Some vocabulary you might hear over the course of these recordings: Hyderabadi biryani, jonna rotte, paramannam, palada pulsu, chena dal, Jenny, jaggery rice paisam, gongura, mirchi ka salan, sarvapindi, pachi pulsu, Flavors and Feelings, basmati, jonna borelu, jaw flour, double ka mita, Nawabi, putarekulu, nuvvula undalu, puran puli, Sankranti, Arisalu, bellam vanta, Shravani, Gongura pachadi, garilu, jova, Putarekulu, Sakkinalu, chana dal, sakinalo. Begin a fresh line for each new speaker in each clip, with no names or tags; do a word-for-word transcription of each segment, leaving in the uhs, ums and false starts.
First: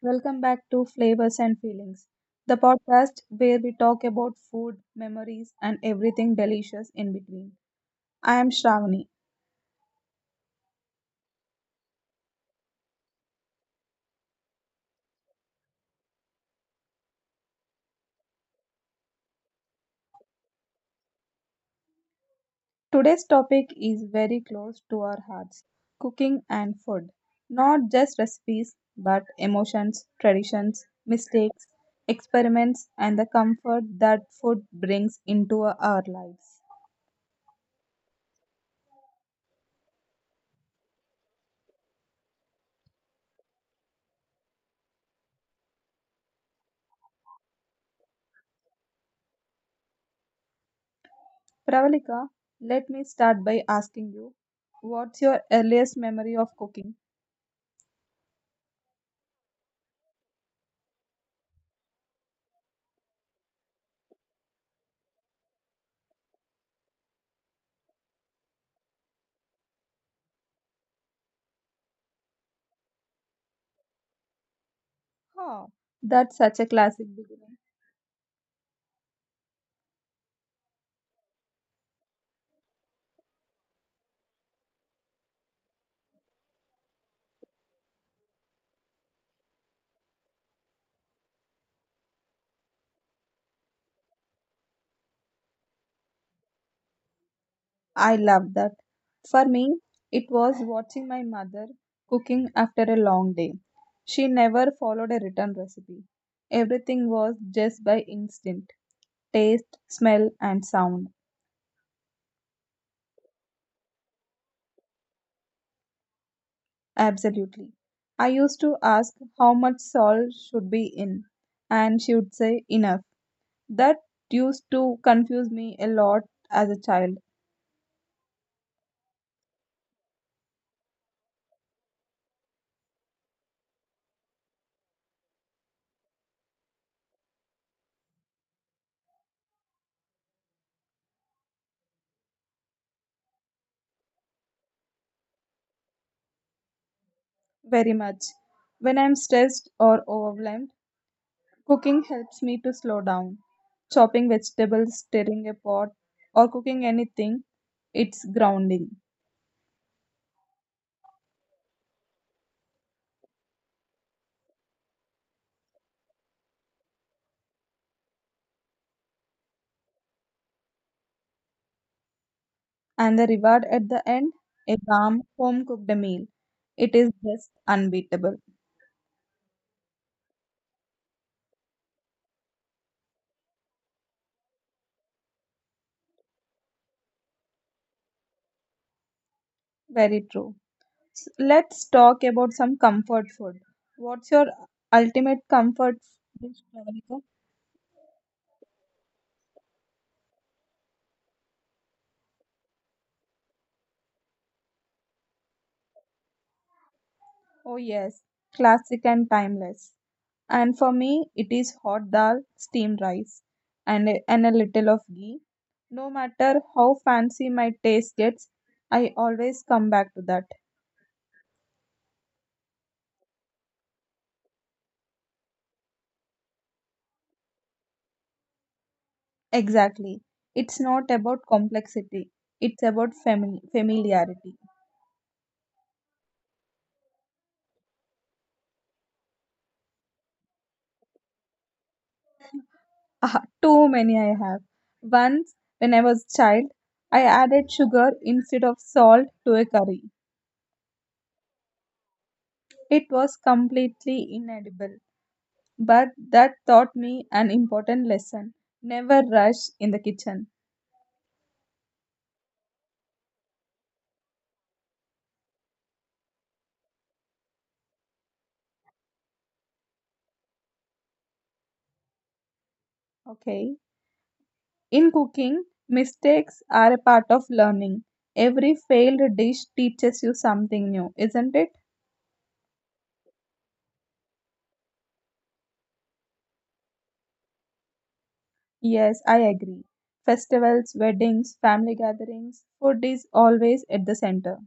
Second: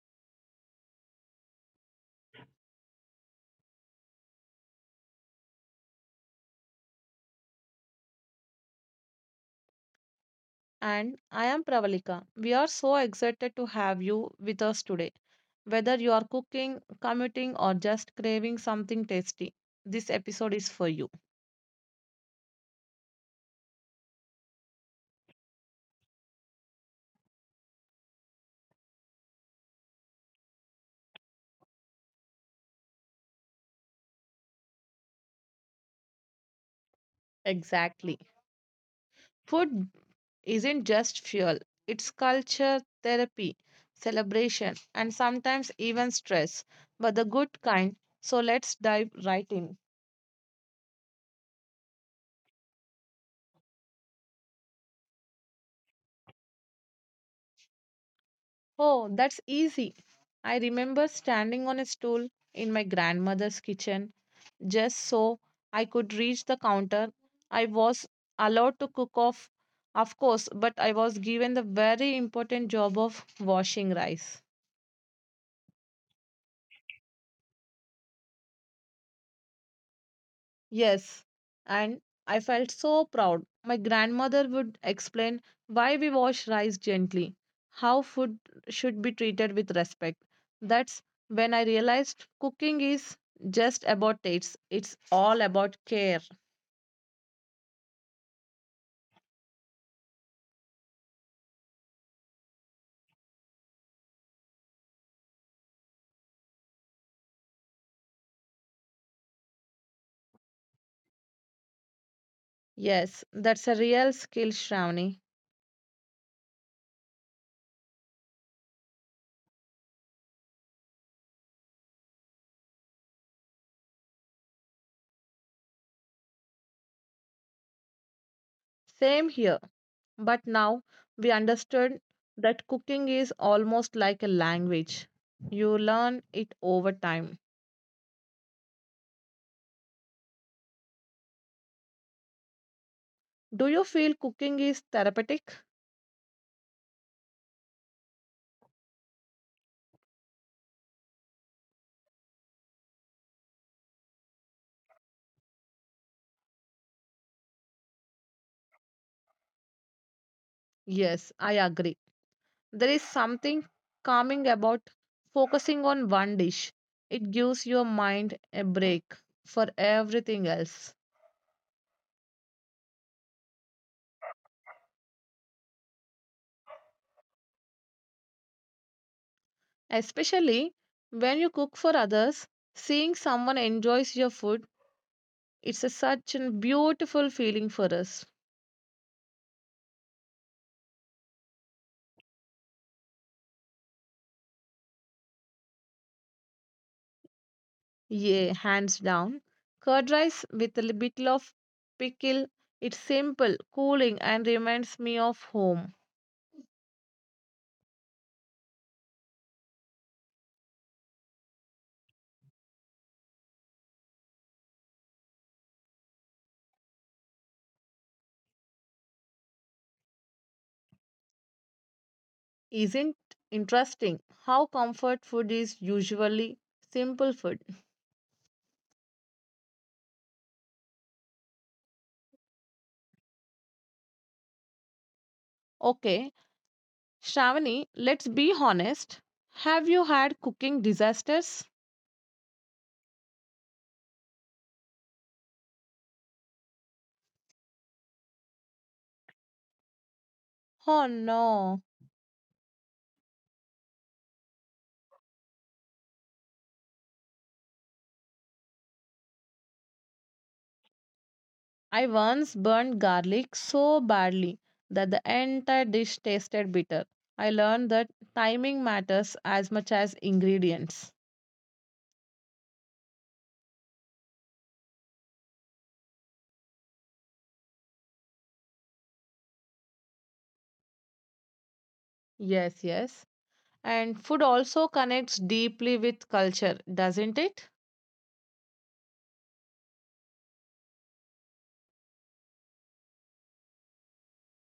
Welcome back to Flavors and Feelings, the podcast where we talk about food, memories, and everything delicious in between. I am Shravani.
And I am Pravalika. We are so excited to have you with us today. Whether you are cooking, commuting, or just craving something tasty, this episode is for you.
Today's topic is very close to our hearts cooking and food. Not just recipes, but emotions, traditions, mistakes, experiments, and the comfort that food brings into our lives.
Exactly. Food isn't just fuel, it's culture, therapy, celebration, and sometimes even stress, but the good kind. So let's dive right in.
Pravalika, let me start by asking you what's your earliest memory of cooking?
Oh, that's easy. I remember standing on a stool in my grandmother's kitchen just so I could reach the counter. I was allowed to cook off, of course, but I was given the very important job of washing rice.
Oh, that's such a classic beginning.
Yes, and I felt so proud. My grandmother would explain why we wash rice gently, how food should be treated with respect. That's when I realized cooking is just about tastes, it's all about care.
I love that. For me, it was watching my mother cooking after a long day. She never followed a written recipe. Everything was just by instinct, taste, smell, and sound.
Yes, that's a real skill, Shravani.
Absolutely. I used to ask how much salt should be in, and she would say enough. That used to confuse me a lot as a child,
Same here. But now we understood that cooking is almost like a language. You learn it over time. Do you feel cooking is therapeutic?
very much. When I'm stressed or overwhelmed, cooking helps me to slow down. Chopping vegetables, stirring a pot, or cooking anything, it's grounding.
Yes, I agree. There is something calming about focusing on one dish. It gives your mind a break for everything else.
And the reward at the end, a warm, home cooked meal. It is just unbeatable.
Especially when you cook for others, seeing someone enjoys your food, it's a, such a beautiful feeling for us.
Very true. S- Let's talk about some comfort food. What's your ultimate comfort dish, Pravalika?
Yeah, hands down. Curd rice with a li- bit of pickle. It's simple, cooling, and reminds me of home.
Oh, yes, classic and timeless. And for me, it is hot dal, steamed rice, and a, and a little of ghee. No matter how fancy my taste gets, I always come back to that.
Isn't interesting how comfort food is usually simple food?
Exactly. It's not about complexity, it's about fami- familiarity.
Okay, Shravani, let's be honest. Have you had cooking disasters?
Ah, too many I have. Once, when I was child, I added sugar instead of salt to a curry.
Oh no.
It was completely inedible, but that taught me an important lesson. Never rush in the kitchen.
I once burned garlic so badly that the entire dish tasted bitter. I learned that timing matters as much as ingredients.
Okay. In cooking, mistakes are a part of learning. Every failed dish teaches you something new, isn't it?
Yes, yes. and food also connects deeply with culture, doesn't it?
Yes, I agree. Festivals, weddings, family gatherings, food is always at the center.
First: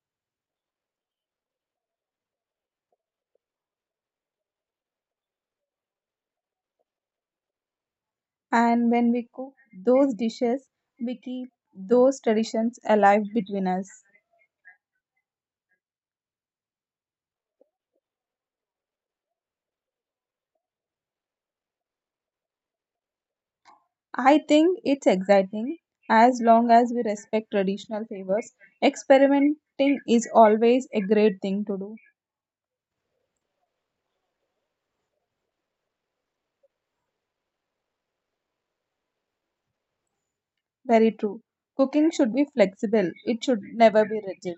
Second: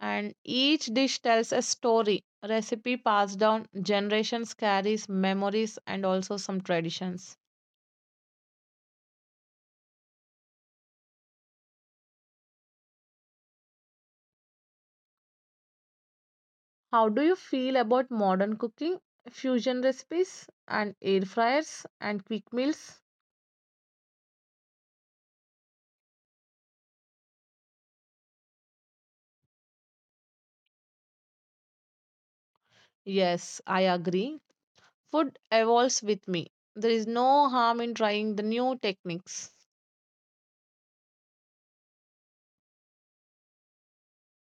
And each dish tells a story. Recipe passed down generations carries memories and also some traditions.
And when we cook those dishes, we keep those traditions alive between us.
How do you feel about modern cooking, fusion recipes, and air fryers and quick meals?
I think it's exciting. As long as we respect traditional favors, experimenting is always a great thing to do.
Yes, I agree. Food evolves with me. There is no harm in trying the new techniques.
Very true. Cooking should be flexible, it should never be rigid.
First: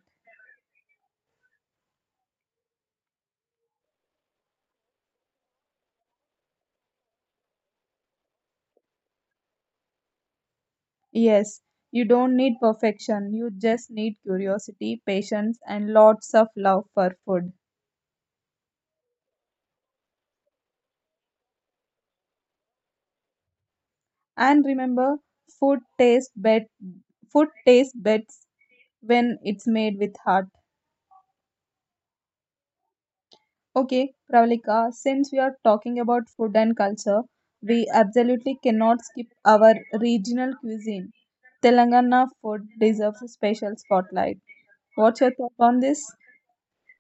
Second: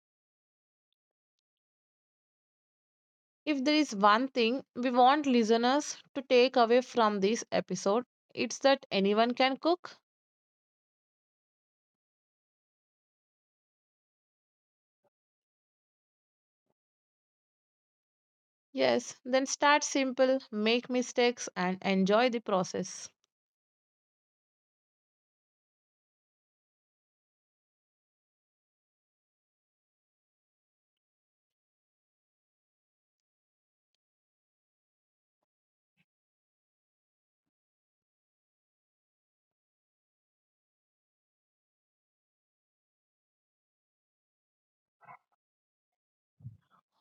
If there is one thing we want listeners to take away from this episode, it's that anyone can cook.
Yes, you don't need perfection, you just need curiosity, patience, and lots of love for food.
Yes, then start simple, make mistakes, and enjoy the process.
And remember, food tastes bet food tastes best when it's made with heart. Okay, Pravalika, since we are talking about food and culture, we absolutely cannot skip our regional cuisine. Telangana food deserves a special spotlight. What's your thought on this?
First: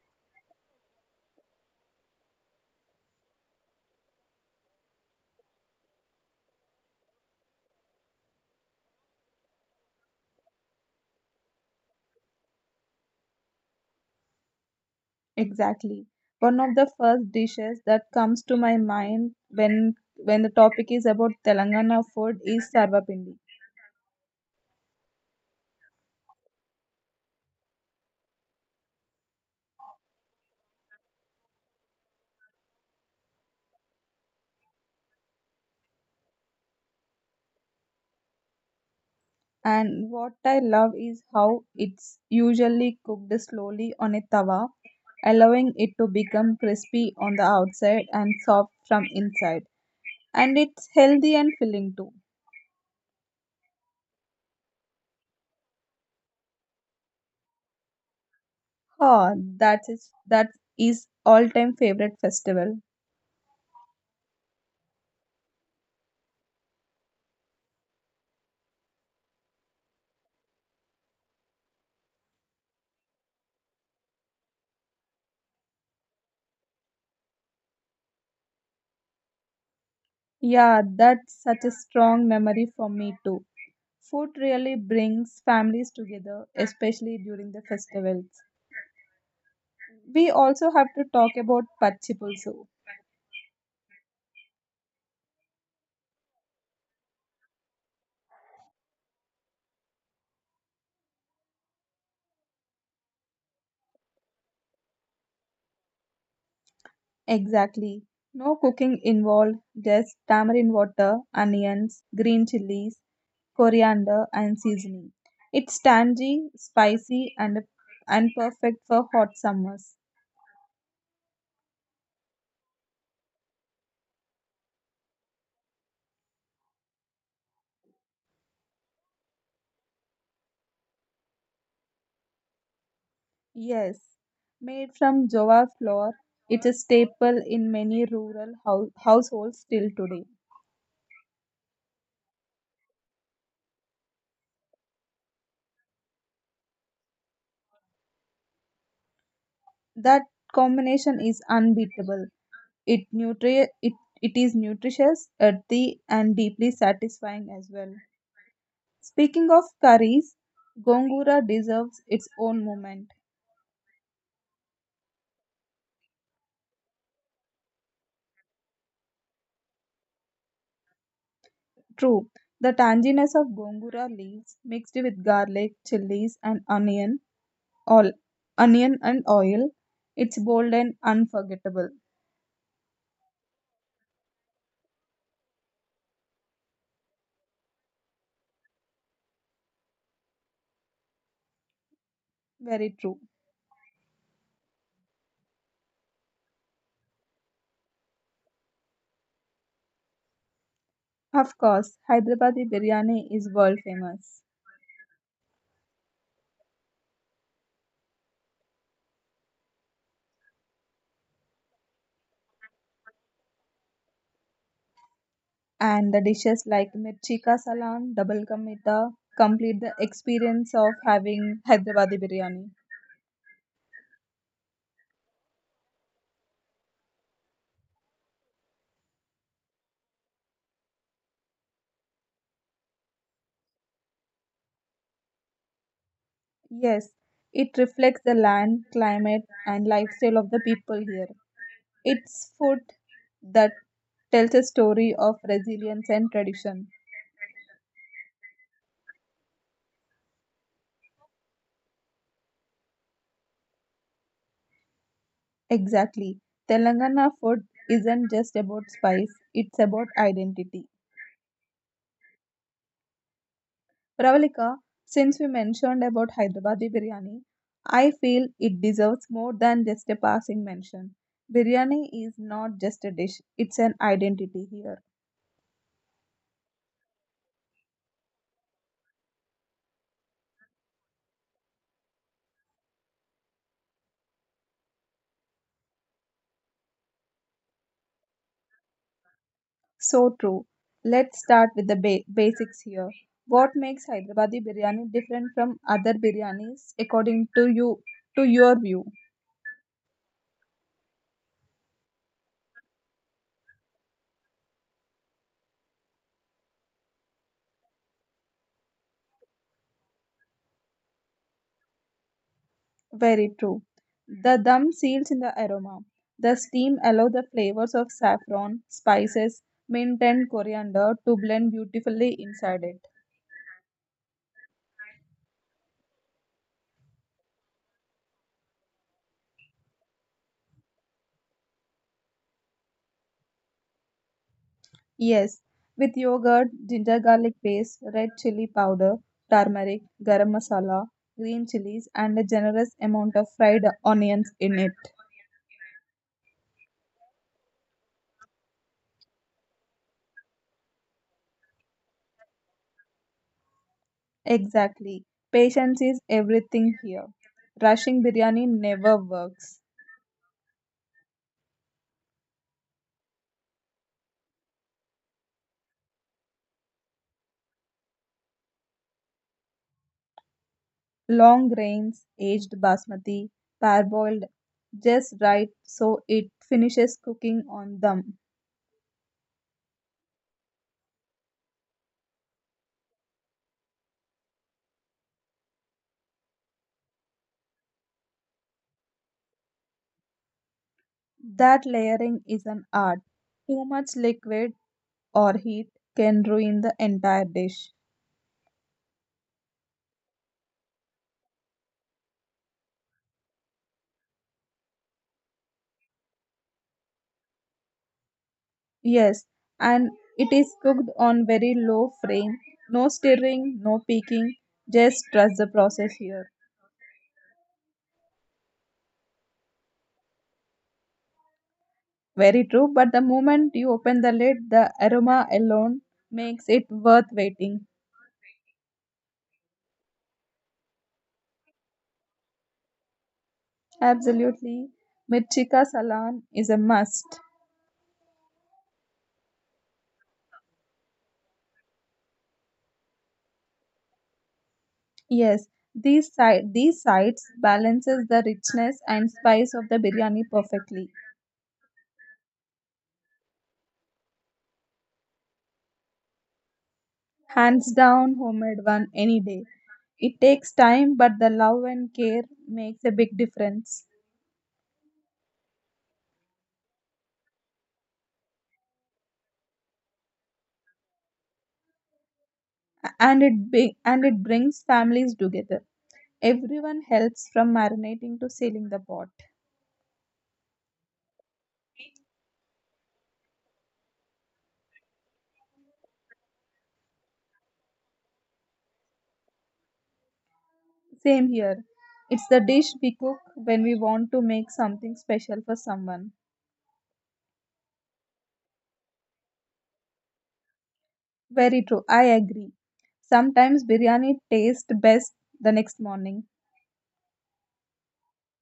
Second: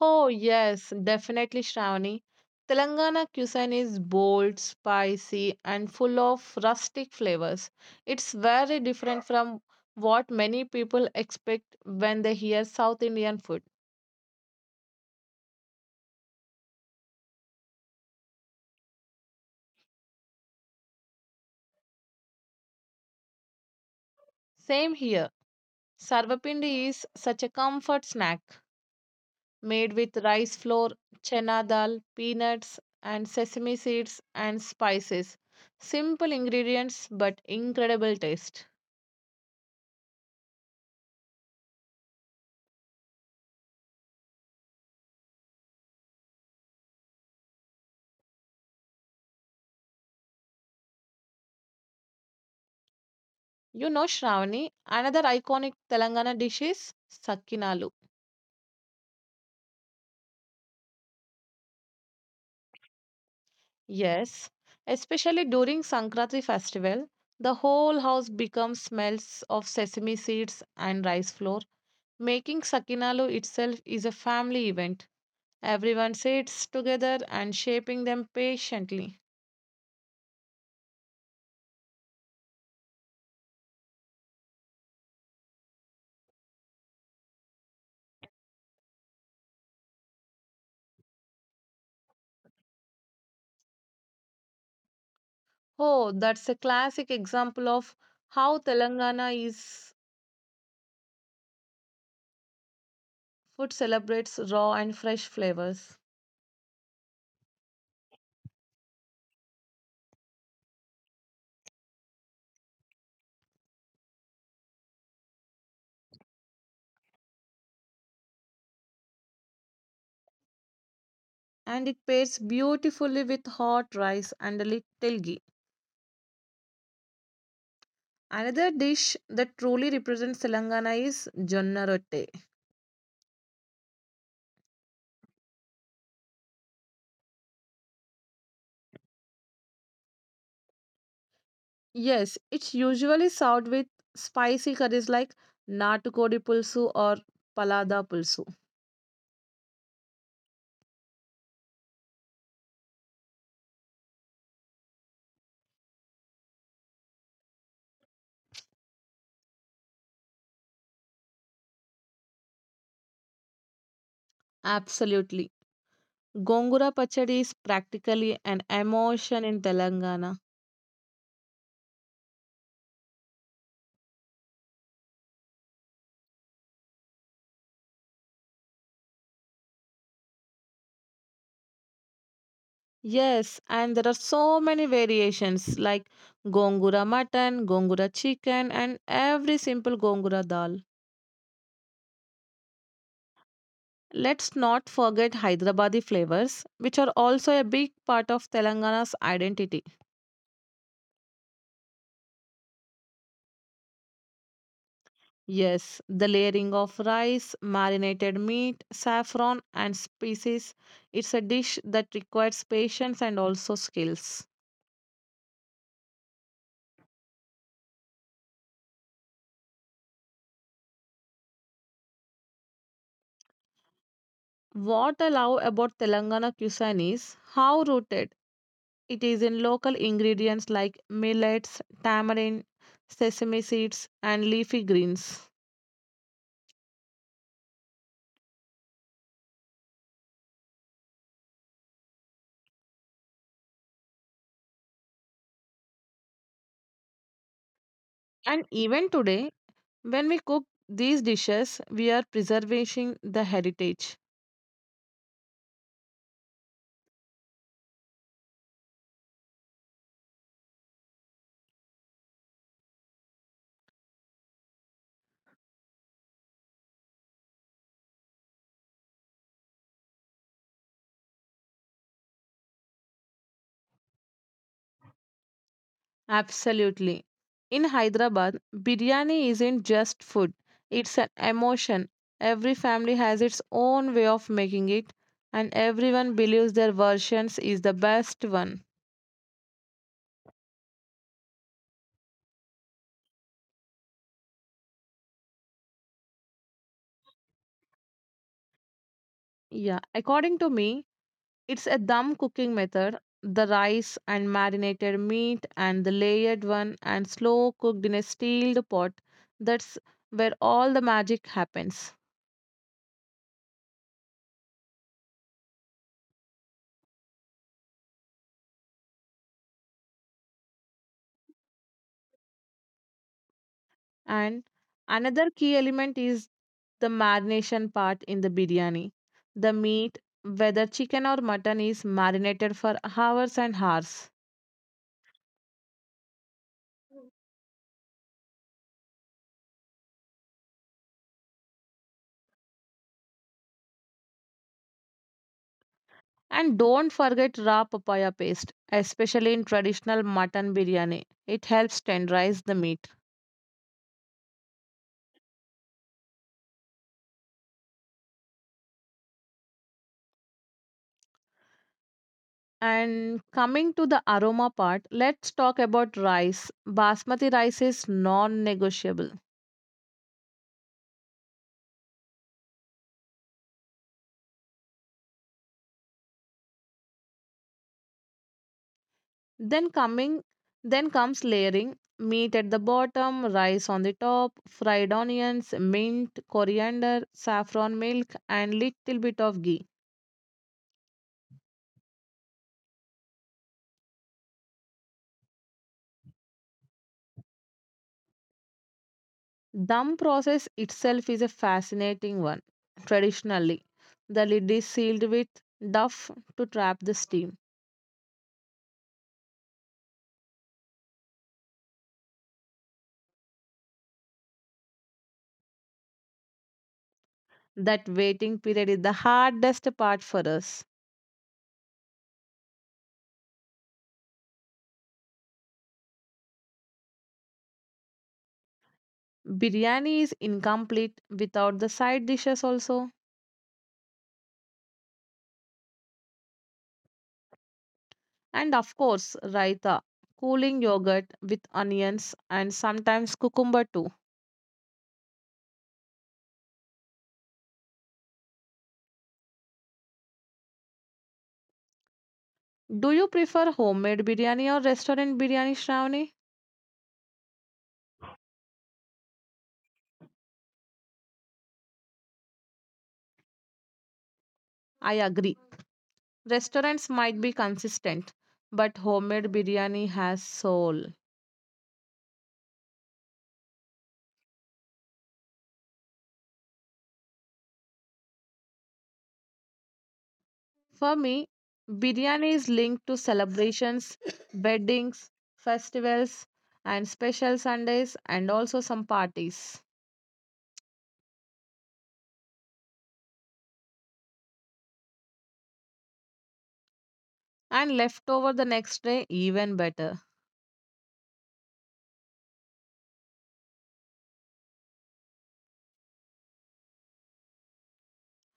Oh, yes, definitely, Shravani. Telangana cuisine is bold, spicy, and full of rustic flavors. It's very different from what many people expect when they hear South Indian food.
Exactly. One of the first dishes that comes to my mind when when the topic is about Telangana food is sarvapindi.
Same here. Sarvapindi is such a comfort snack, made with rice flour, chana dal, peanuts, and sesame seeds and spices. Simple ingredients but incredible taste.
And what I love is how it's usually cooked slowly on a tawa, allowing it to become crispy on the outside and soft from inside. And it's healthy and filling too.
You know, Shravani, another iconic Telangana dish is Sakkinalu.
Oh, that is that is all-time favorite festival.
Yes, especially during Sankranti festival, the whole house becomes smells of sesame seeds and rice flour. Making Sakkinalu itself is a family event. Everyone sits together and shaping them patiently.
Yeah, that's such a strong memory for me too. Food really brings families together, especially during the festivals. We also have to talk about pachi pulsu.
Oh, that's a classic example of how Telangana is food celebrates raw and fresh flavors.
Exactly. No cooking involved, just tamarind water, onions, green chilies, coriander, and seasoning. It's tangy, spicy, and, and perfect for hot summers.
And it pairs beautifully with hot rice and a little ghee. Another dish that truly represents Telangana is jonna rotte.
Yes. Made from jova flour, it's a staple in many rural hou- households till today.
Yes, it's usually served with spicy curries like natukodi pulsu or palada pulsu.
That combination is unbeatable. It nutri it, it is nutritious, earthy, and deeply satisfying as well. Speaking of curries, gongura deserves its own moment.
Absolutely. Gongura pachadi is practically an emotion in Telangana.
True, the tanginess of gongura leaves mixed with garlic, chilies, and onion, all onion and oil, it's bold and unforgettable.
Yes, and there are so many variations like gongura mutton, gongura chicken, and every simple gongura dal.
Very true.
Let's not forget Hyderabadi flavors, which are also a big part of Telangana's identity.
Of course, Hyderabadi biryani is world famous.
Yes, the layering of rice, marinated meat, saffron, and spices. It's a dish that requires patience and also skills.
And the dishes like mirchi ka salan, double ka mita complete the experience of having Hyderabadi biryani.
What I love about Telangana cuisine is how rooted it is in local ingredients like millets, tamarind, sesame seeds, and leafy greens.
Yes, it reflects the land, climate, and lifestyle of the people here. It's food that tells a story of resilience and tradition.
And even today, when we cook these dishes, we are preserving the heritage.
Exactly. Telangana food isn't just about spice, it's about identity. Pravalika, since we mentioned about Hyderabadi biryani, I feel it deserves more than just a passing mention. Biryani is not just a dish, it's an identity here.
Absolutely. In Hyderabad, biryani isn't just food, it's an emotion. Every family has its own way of making it, and everyone believes their versions is the best one.
So true. Let's start with the ba- basics here. What makes Hyderabadi biryani different from other biryanis according to you to your view?
Yeah, according to me, it's a dum cooking method. The rice and marinated meat and the layered one and slow cooked in a steeled pot. That's where all the magic happens.
Very true. The dum seals in the aroma. The steam allows the flavors of saffron, spices, mint and coriander to blend beautifully inside it.
And another key element is the marination part in the biryani. The meat, whether chicken or mutton, is marinated for hours and hours.
Yes, with yogurt, ginger garlic paste, red chili powder, turmeric, garam masala, green chilies and a generous amount of fried onions in it.
And don't forget raw papaya paste, especially in traditional mutton biryani. It helps tenderize the meat.
Exactly. Patience is everything here. Rushing biryani never works.
And coming to the aroma part, let's talk about rice. Basmati rice is non-negotiable.
Long grains, aged basmati, parboiled just right so it finishes cooking on them.
Then coming then comes layering, meat at the bottom, rice on the top, fried onions, mint, coriander, saffron milk and little bit of ghee.
That layering is an art. Too much liquid or heat can ruin the entire dish.
Dum process itself is a fascinating one. Traditionally, the lid is sealed with duff to trap the steam.
Yes, and it is cooked on very low flame. No stirring, no peeking. Just trust the process here.
That waiting period is the hardest part for us.
Very true, but the moment you open the lid, the aroma alone makes it worth waiting.
Biryani is incomplete without the side dishes also.
Absolutely. Mirchika Salan is a must.
And of course, raita, cooling yogurt with onions and sometimes cucumber too.
Yes, these side these sides balances the richness and spice of the biryani perfectly.
Do you prefer homemade biryani or restaurant biryani, Shravani?
Hands down, homemade one any day. It takes time, but the love and care makes a big difference.
I agree. Restaurants might be consistent, but homemade biryani has soul.
A- and it big and it brings families together. Everyone helps from marinating to sealing the pot.
For me, biryani is linked to celebrations, weddings, festivals, and special Sundays, and also some parties.
Same here. It's the dish we cook when we want to make something special for someone.
And leftover the next day even better.
Very true. I agree. Sometimes biryani tastes best the next morning.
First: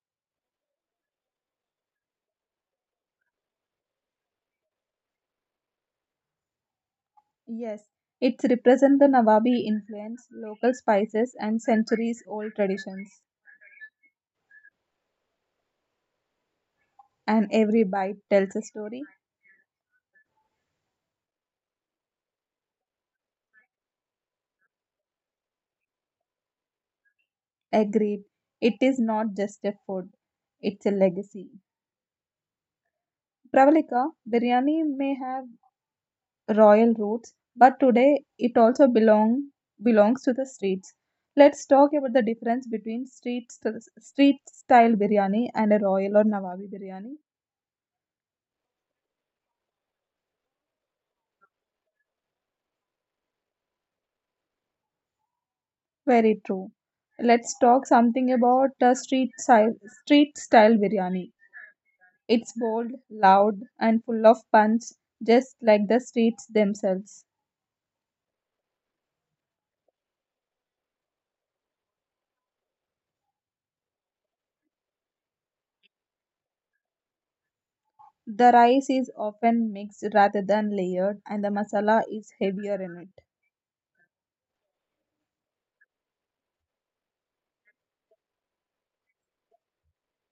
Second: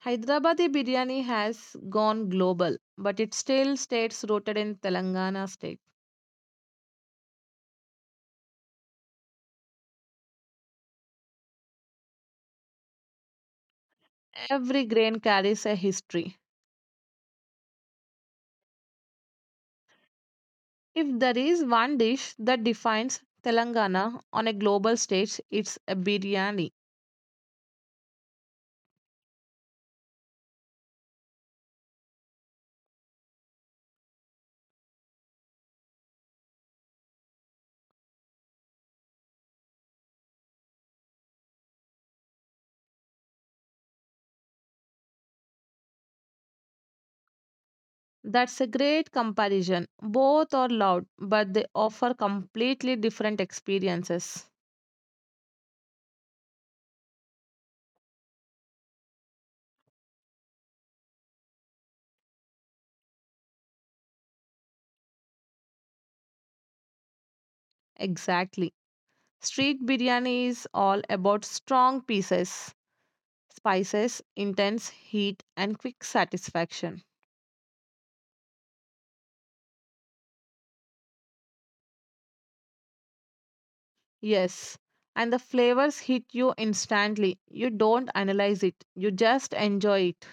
Hyderabadi biryani has gone global, but it still stays rooted in Telangana state.
Yes, it represents the Nawabi influence, local spices, and centuries old traditions.
Every grain carries a history.
And every bite tells a story.
If there is one dish that defines Telangana on a global stage, it's a biryani.
Agreed. It is not just a food, it's a legacy. Pravalika, biryani may have royal roots, but today it also belong belongs to the streets. Let's talk about the difference between street street style biryani and a royal or Nawabi biryani.
That's a great comparison. Both are loud, but they offer completely different experiences.
Very true. Let's talk something about the street style street style biryani. It's bold, loud, and full of punch, just like the streets themselves.
Exactly. Street biryani is all about strong pieces spices, intense heat, and quick satisfaction.
The rice is often mixed rather than layered, and the masala is heavier in it.
Yes, and the flavors hit you instantly. You don't analyze it, you just enjoy it.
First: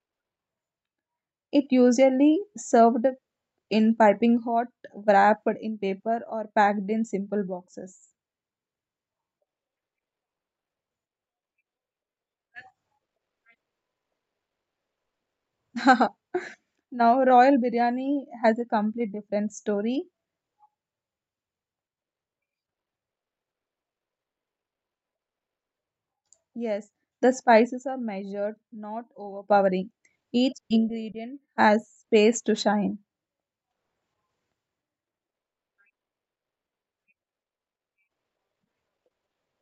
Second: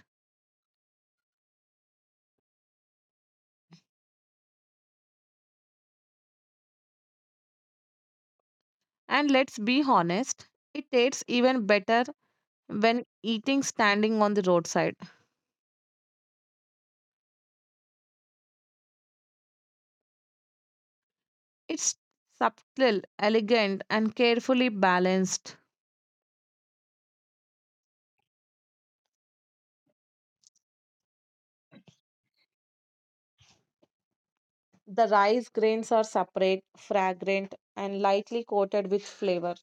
It usually served in piping hot, wrapped in paper, or packed in simple boxes.
And let's be honest, it tastes even better when eating standing on the roadside.
Now, Royal Biryani has a complete different story.
It's subtle, elegant, and carefully balanced.
Yes, the spices are measured, not overpowering. Each ingredient has space to shine,
The rice grains are separate, fragrant, and lightly coated with flavor.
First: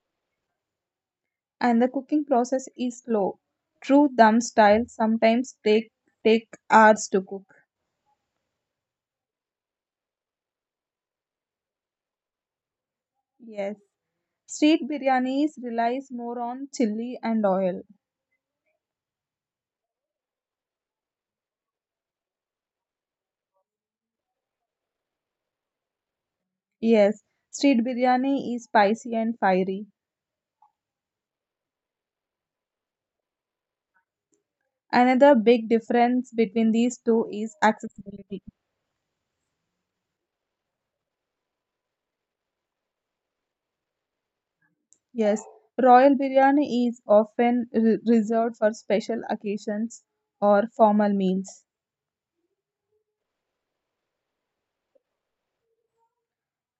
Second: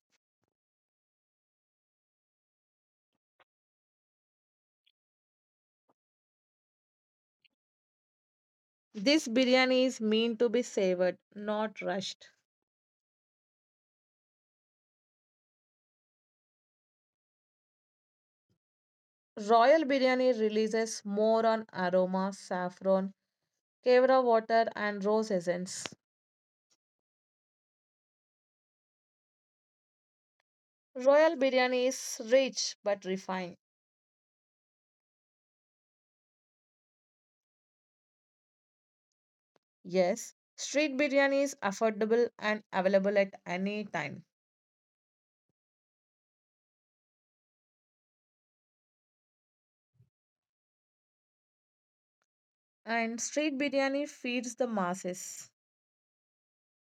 and the cooking process is slow. True dum style sometimes take take hours to cook.
This biryani is meant to be savored, not rushed.
Yes, street biryanis relies more on chili and oil.
Royal biryani releases more on aroma, saffron, kevra water, and rose essence.
Yes, street biryani is spicy and fiery.
Royal biryani is rich but refined.
Another big difference between these two is accessibility.
Yes, street biryani is affordable and available at any time.
Yes, royal biryani is often re- reserved for special occasions or formal meals.
And street biryani feeds the masses.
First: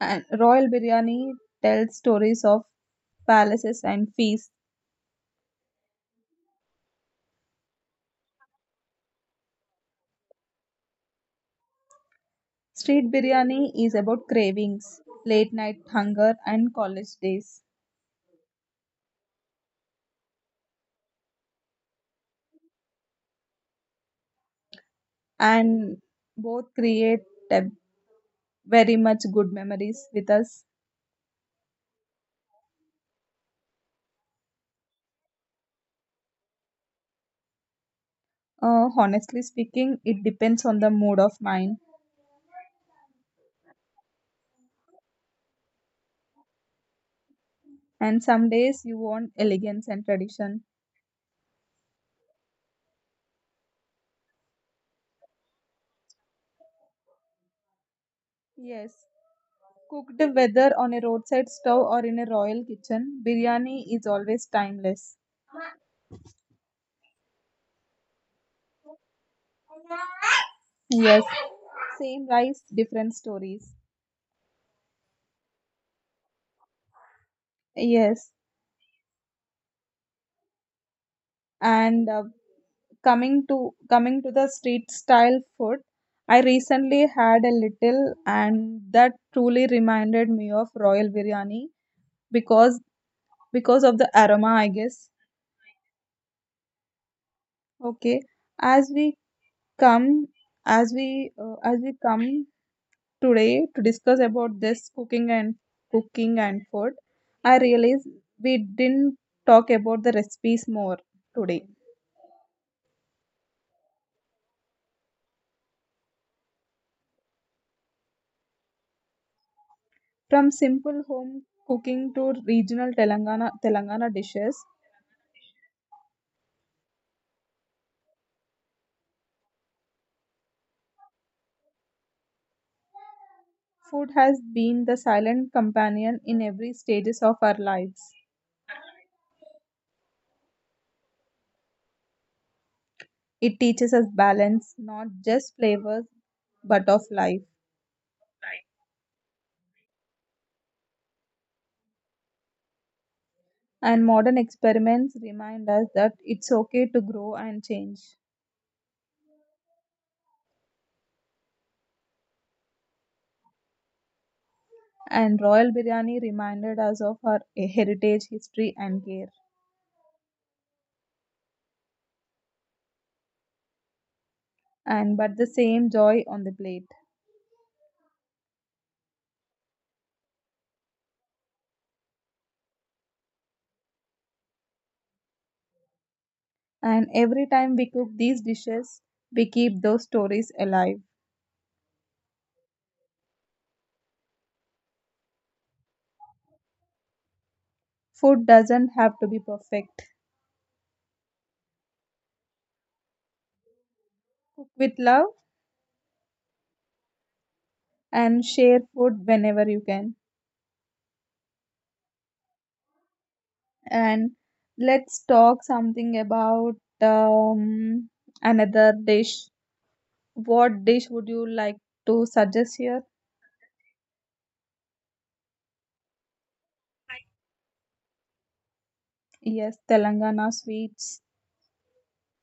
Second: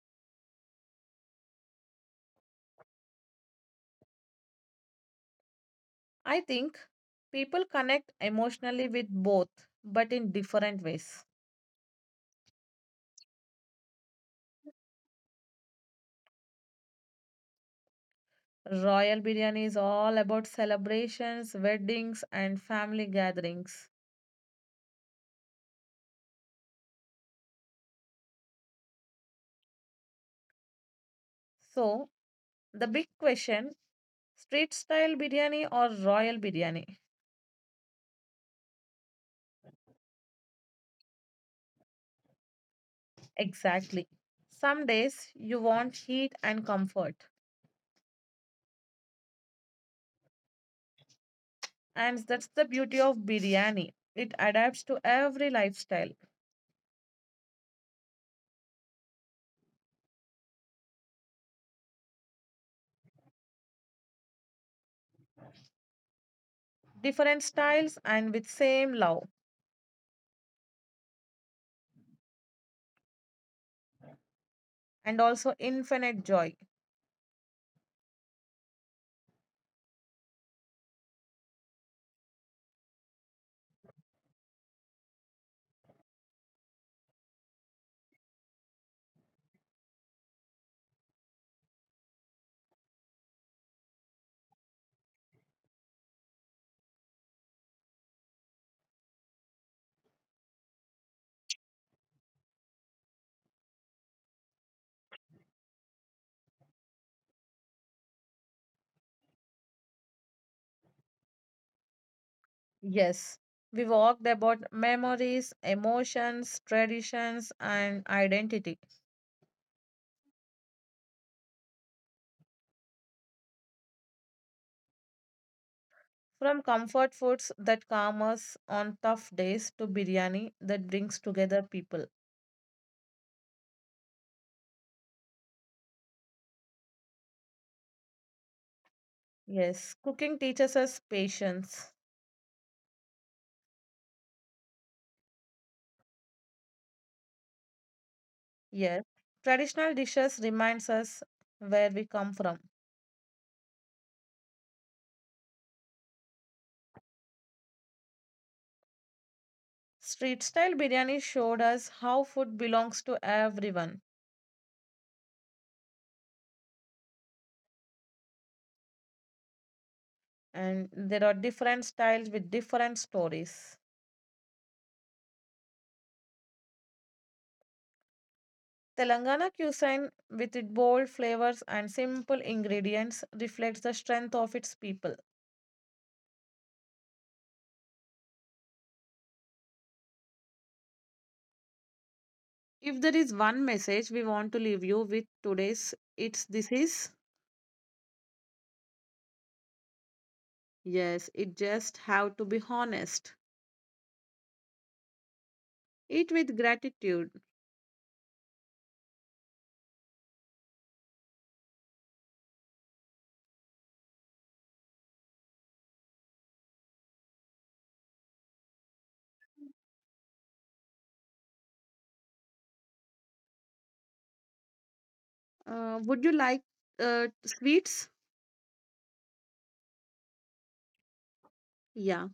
And royal biryani tells stories of palaces and feasts.
I think people connect emotionally with both, but in different ways.
Street biryani is about cravings, late night hunger, and college days.
Royal biryani is all about celebrations, weddings, and family gatherings.
And both create a very much good memories with us.
So, the big question, street style biryani or royal biryani?
Uh, honestly speaking, it depends on the mood of mind.
Exactly. Some days you want heat and comfort.
And some days you want elegance and tradition.
And that's the beauty of biryani. It adapts to every lifestyle,
Yes, cooked whether on a roadside stove or in a royal kitchen, biryani is always timeless.
different styles and with same love
Yes, same rice, different stories.
and also infinite joy.
Yes, and uh, coming to coming to the street style food, I recently had a little, and that truly reminded me of royal biryani because because of the aroma, I guess. Okay, as we come as we uh, as we come today to discuss about this cooking and cooking and food, I realize we didn't talk about the recipes more today.
Yes, we walked about memories, emotions, traditions and identity.
From simple home cooking to regional telangana telangana dishes,
From comfort foods that calm us on tough days to biryani that brings together people.
food has been the silent companion in every stages of our lives.
Yes, cooking teaches us patience.
It teaches us balance, not just flavors, but of life.
Yes, traditional dishes reminds us where we come from.
And modern experiments remind us that it's okay to grow and change.
Street style biryani showed us how food belongs to everyone,
And royal biryani reminded us of our heritage, history, and care,
and there are different styles with different stories.
and but the same joy on the plate.
Telangana cuisine, with its bold flavors and simple ingredients, reflects the strength of its people.
And every time we cook these dishes, we keep those stories alive.
If there is one message we want to leave you with today's, it's this is
Food doesn't have to be perfect.
yes, it just have to be honest.
Cook with love
Eat with gratitude.
and share food whenever you can. And let's talk something about um, another dish. What dish would you like to suggest here?
Uh, would you like uh, sweets?
Yes, Telangana sweets.
Yeah,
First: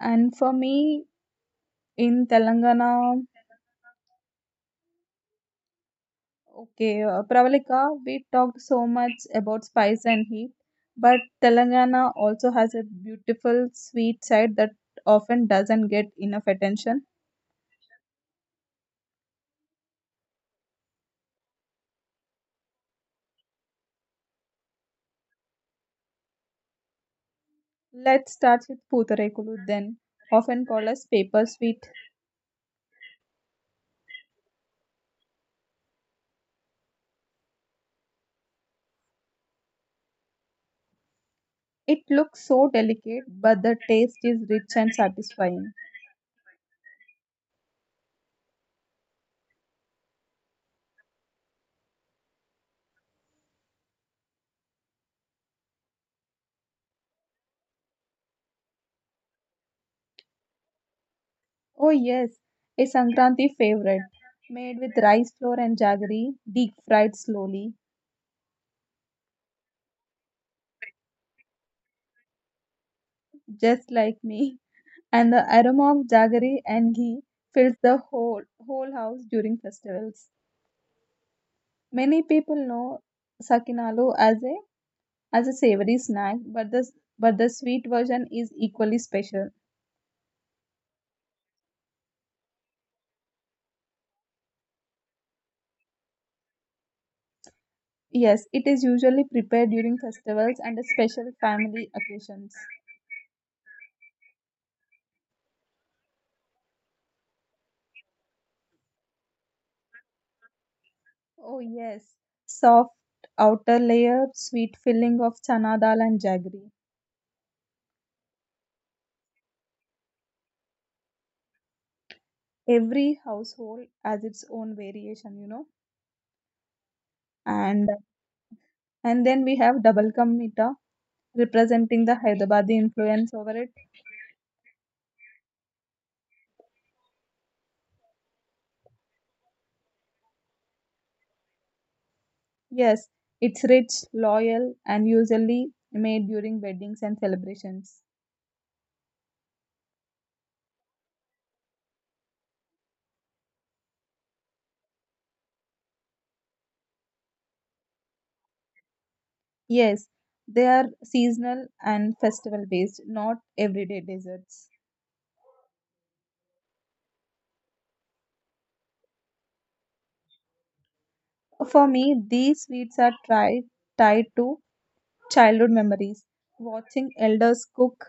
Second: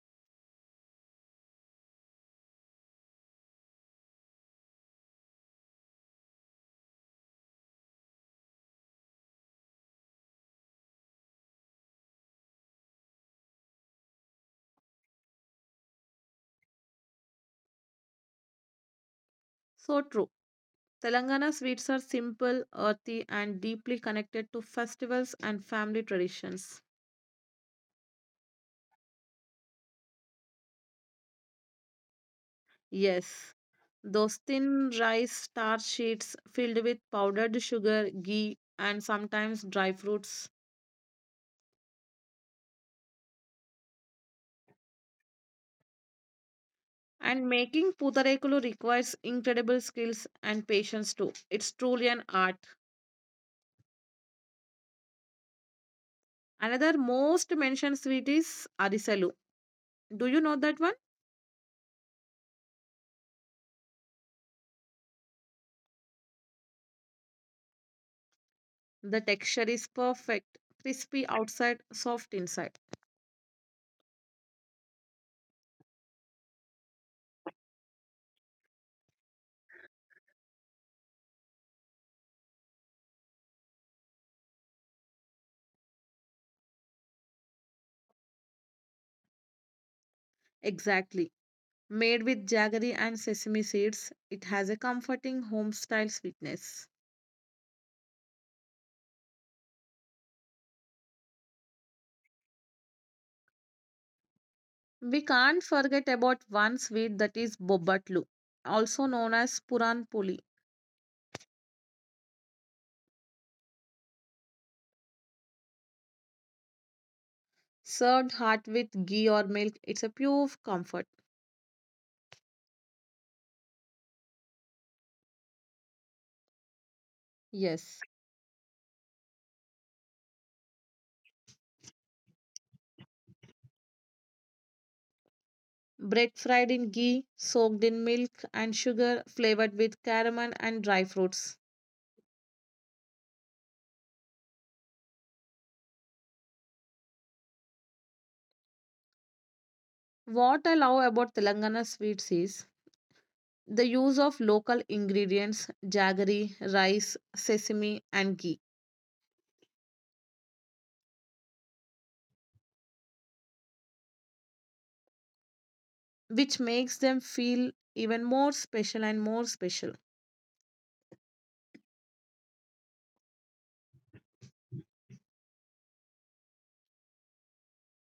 And for me, in Telangana, okay, uh, Pravalika, we talked so much about spice and heat, but Telangana also has a beautiful sweet side that often doesn't get enough attention.
so true. Telangana sweets are simple, earthy, and deeply connected to festivals and family traditions.
Let's start with Putarekulu then, often called as paper sweet.
Yes, those thin rice star sheets filled with powdered sugar, ghee, and sometimes dry fruits.
It looks so delicate, but the taste is rich and satisfying.
And making putarekulu requires incredible skills and patience too. It's truly an art. Another most mentioned sweet is Arisalu. Do you know that one?
Oh yes, a Sankranti favorite, made with rice flour and jaggery, deep fried slowly,
The texture is perfect, crispy outside, soft inside.
just like me. And the aroma of jaggery and ghee fills the whole whole house during festivals. Many people know sakinalo as a as a savory snack, but the but the sweet version is equally special.
Exactly. Made with jaggery and sesame seeds, it has a comforting home style sweetness.
Yes, it is usually prepared during festivals and special family occasions.
We can't forget about one sweet that is bobatlu, also known as puran puli.
Oh yes, soft outer layer, sweet filling of chana dal and jaggery.
Served hot with ghee or milk, it's a pure comfort.
Every household has its own variation, you know. And
Yes.
and then we have double ka representing the Hyderabadi influence over it.
Bread fried in ghee, soaked in milk and sugar, flavored with caramel and dry fruits.
Yes, it's rich, loyal, and usually made during weddings and celebrations.
What I love about Telangana sweets is the use of local ingredients, jaggery, rice, sesame, and ghee,
Yes, they are seasonal and festival based, not everyday desserts.
which makes them feel even more special and more special.
For me, these sweets are tried, tied to childhood memories, watching elders cook,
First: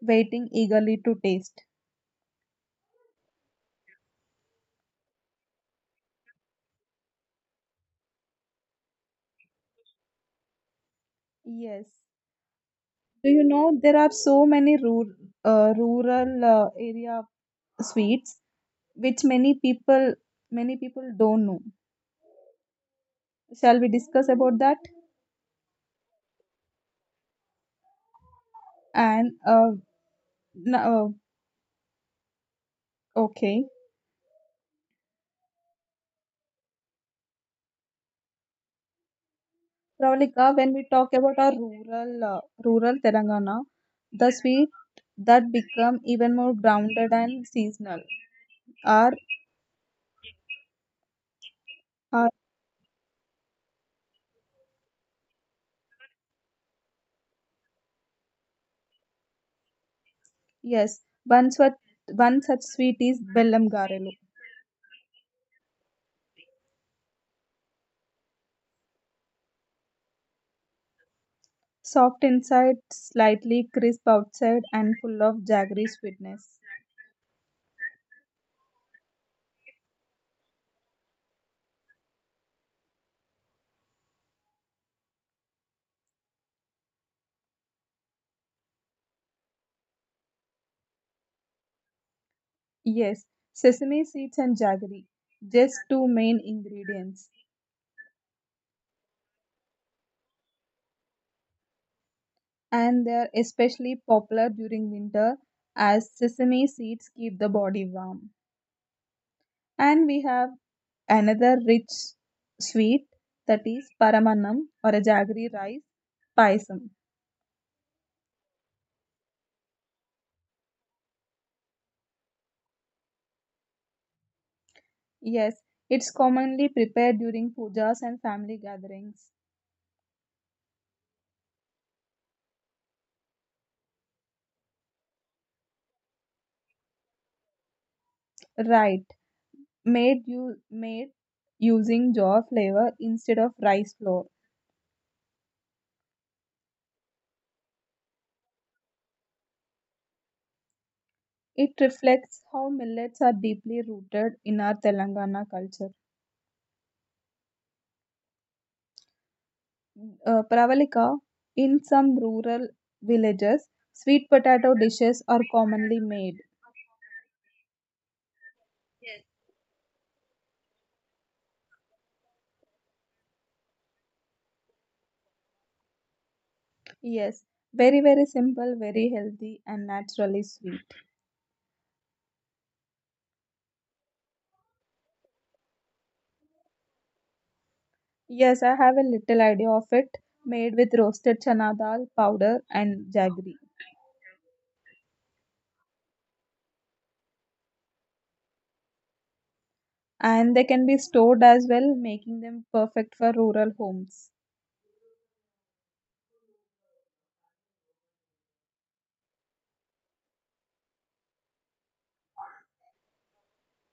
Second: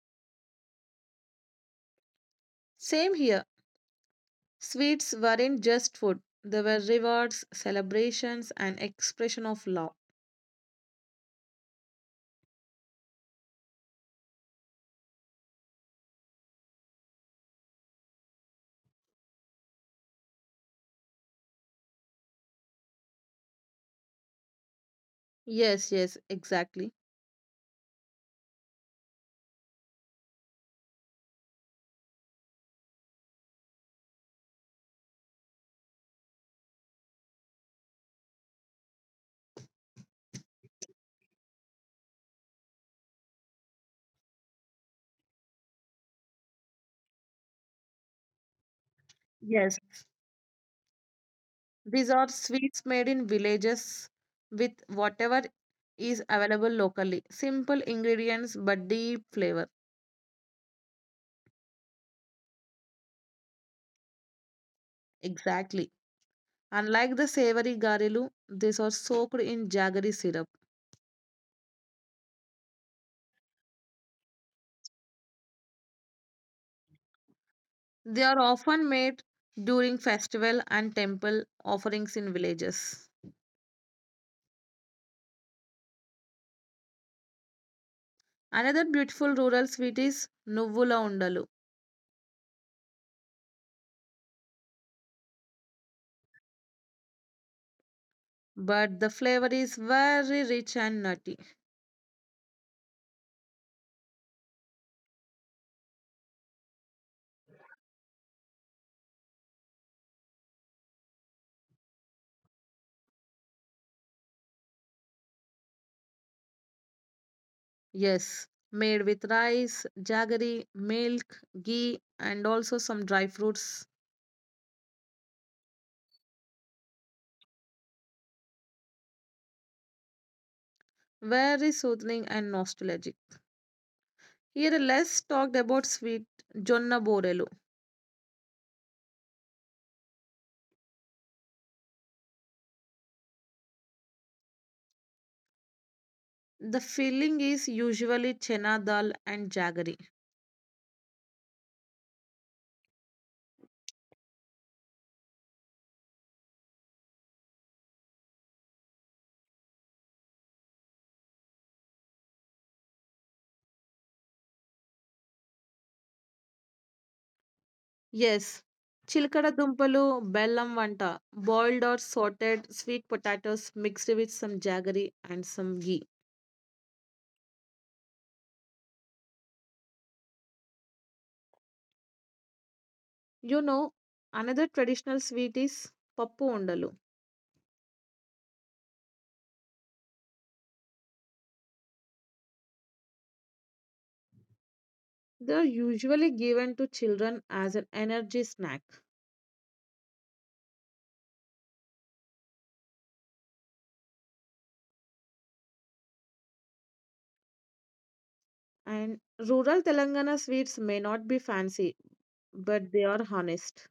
waiting eagerly to taste.
Same here, sweets weren't just food, they were rewards, celebrations, and expression of love.
Yes. Do you know there are so many rural, uh, rural uh, area sweets which many people many people don't know. Shall we discuss about that?
Yes, yes, exactly.
And uh, n- uh, okay, Pravalika, when we talk about our rural uh, rural Telangana, the sweet that become even more grounded and seasonal are
Yes, these are
are
sweets made in villages with whatever is available locally. Simple ingredients but deep flavor.
yes. One such one such sweet is Bellam Garelu,
Exactly. Unlike the savory garilu, these are soaked in jaggery syrup.
soft inside, slightly crisp outside, and full of jaggery sweetness.
They are often made during festival and temple offerings in villages. Another beautiful rural sweet is nuvvula undalu,
Yes, sesame seeds and jaggery, just two main ingredients,
but the flavor is very rich and nutty.
and they are especially popular during winter as sesame seeds keep the body warm. And we have another rich sweet that is paramannam or a jaggery rice paisam.
Yes, made with rice, jaggery, milk, ghee, and also some dry fruits.
Yes, it's commonly prepared during pujas and family gatherings.
Very soothing and nostalgic. Here, less talked about sweet jonna borelu.
Right, made you made using jaw flour instead of rice flour.
The filling is usually chena dal and jaggery.
It reflects how millets are deeply rooted in our Telangana culture. Uh, Pravalika, in some rural villages, sweet potato dishes are commonly made.
Yes, chilkada dumpalu, bellam vanta, boiled or sauteed sweet potatoes mixed with some jaggery and some ghee.
Yes, very, very simple, very healthy, and naturally sweet.
You know, another traditional sweet is pappu undalu.
Yes, I have a little idea of it, made with roasted chana dal powder and jaggery.
They are usually given to children as an energy snack.
And they can be stored as well, making them perfect for rural homes.
And rural Telangana sweets may not be fancy, but they are honest.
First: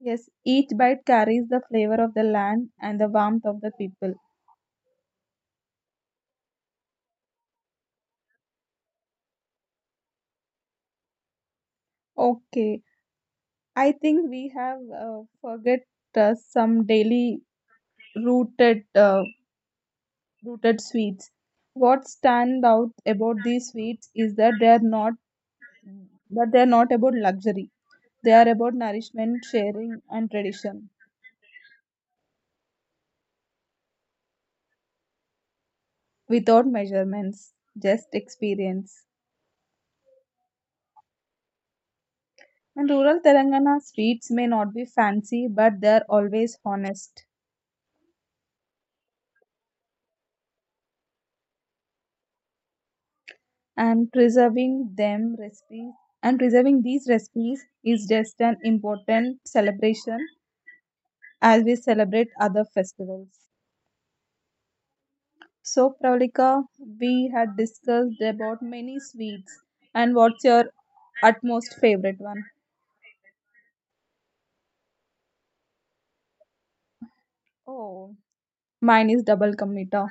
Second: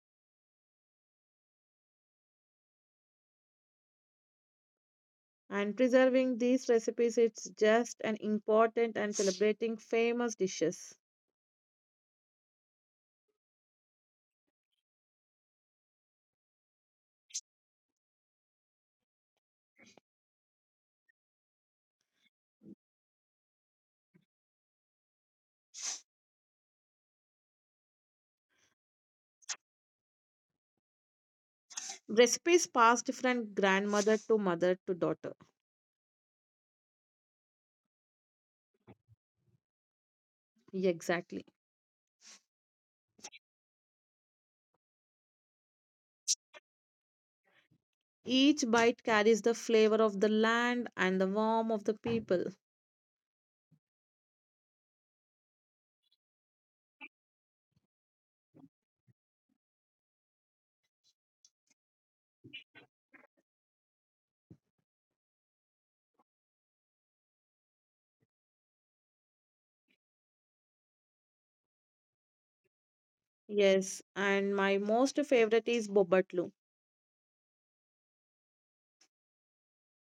Yes, each bite carries the flavor of the land and the warmth of the people.
And preserving these recipes is just an important and celebrating famous dishes.
Okay, I think we have uh, forget uh, some daily rooted uh, rooted sweets. What stand out about these sweets is that they are not that they are not about luxury. They are about nourishment, sharing, and tradition
Recipes passed from grandmother to mother to daughter.
without measurements, just experience.
Yeah, exactly.
And rural Telangana sweets may not be fancy, but they are always honest.
Each bite carries the flavor of the land and the warmth of the people.
And preserving them recipes and preserving these recipes is just an important celebration as we celebrate other festivals. So Pravalika, we had discussed about many sweets, and what's your utmost favorite one?
Yes, and my most favorite is bobatlu.
Oh, mine is double kamita.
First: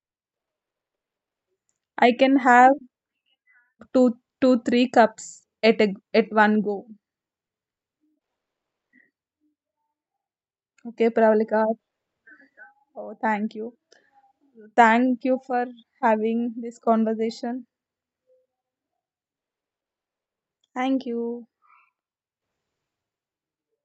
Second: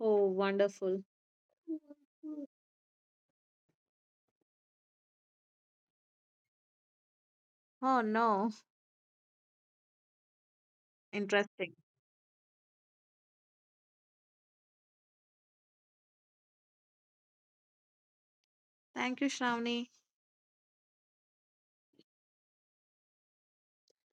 Oh, wonderful.
I can have two two three cups at a, at one go.
Oh, no.
Okay, Pravalika.
Interesting.
Oh, thank you thank you for having this conversation.
Thank you, Shravani.
Thank you.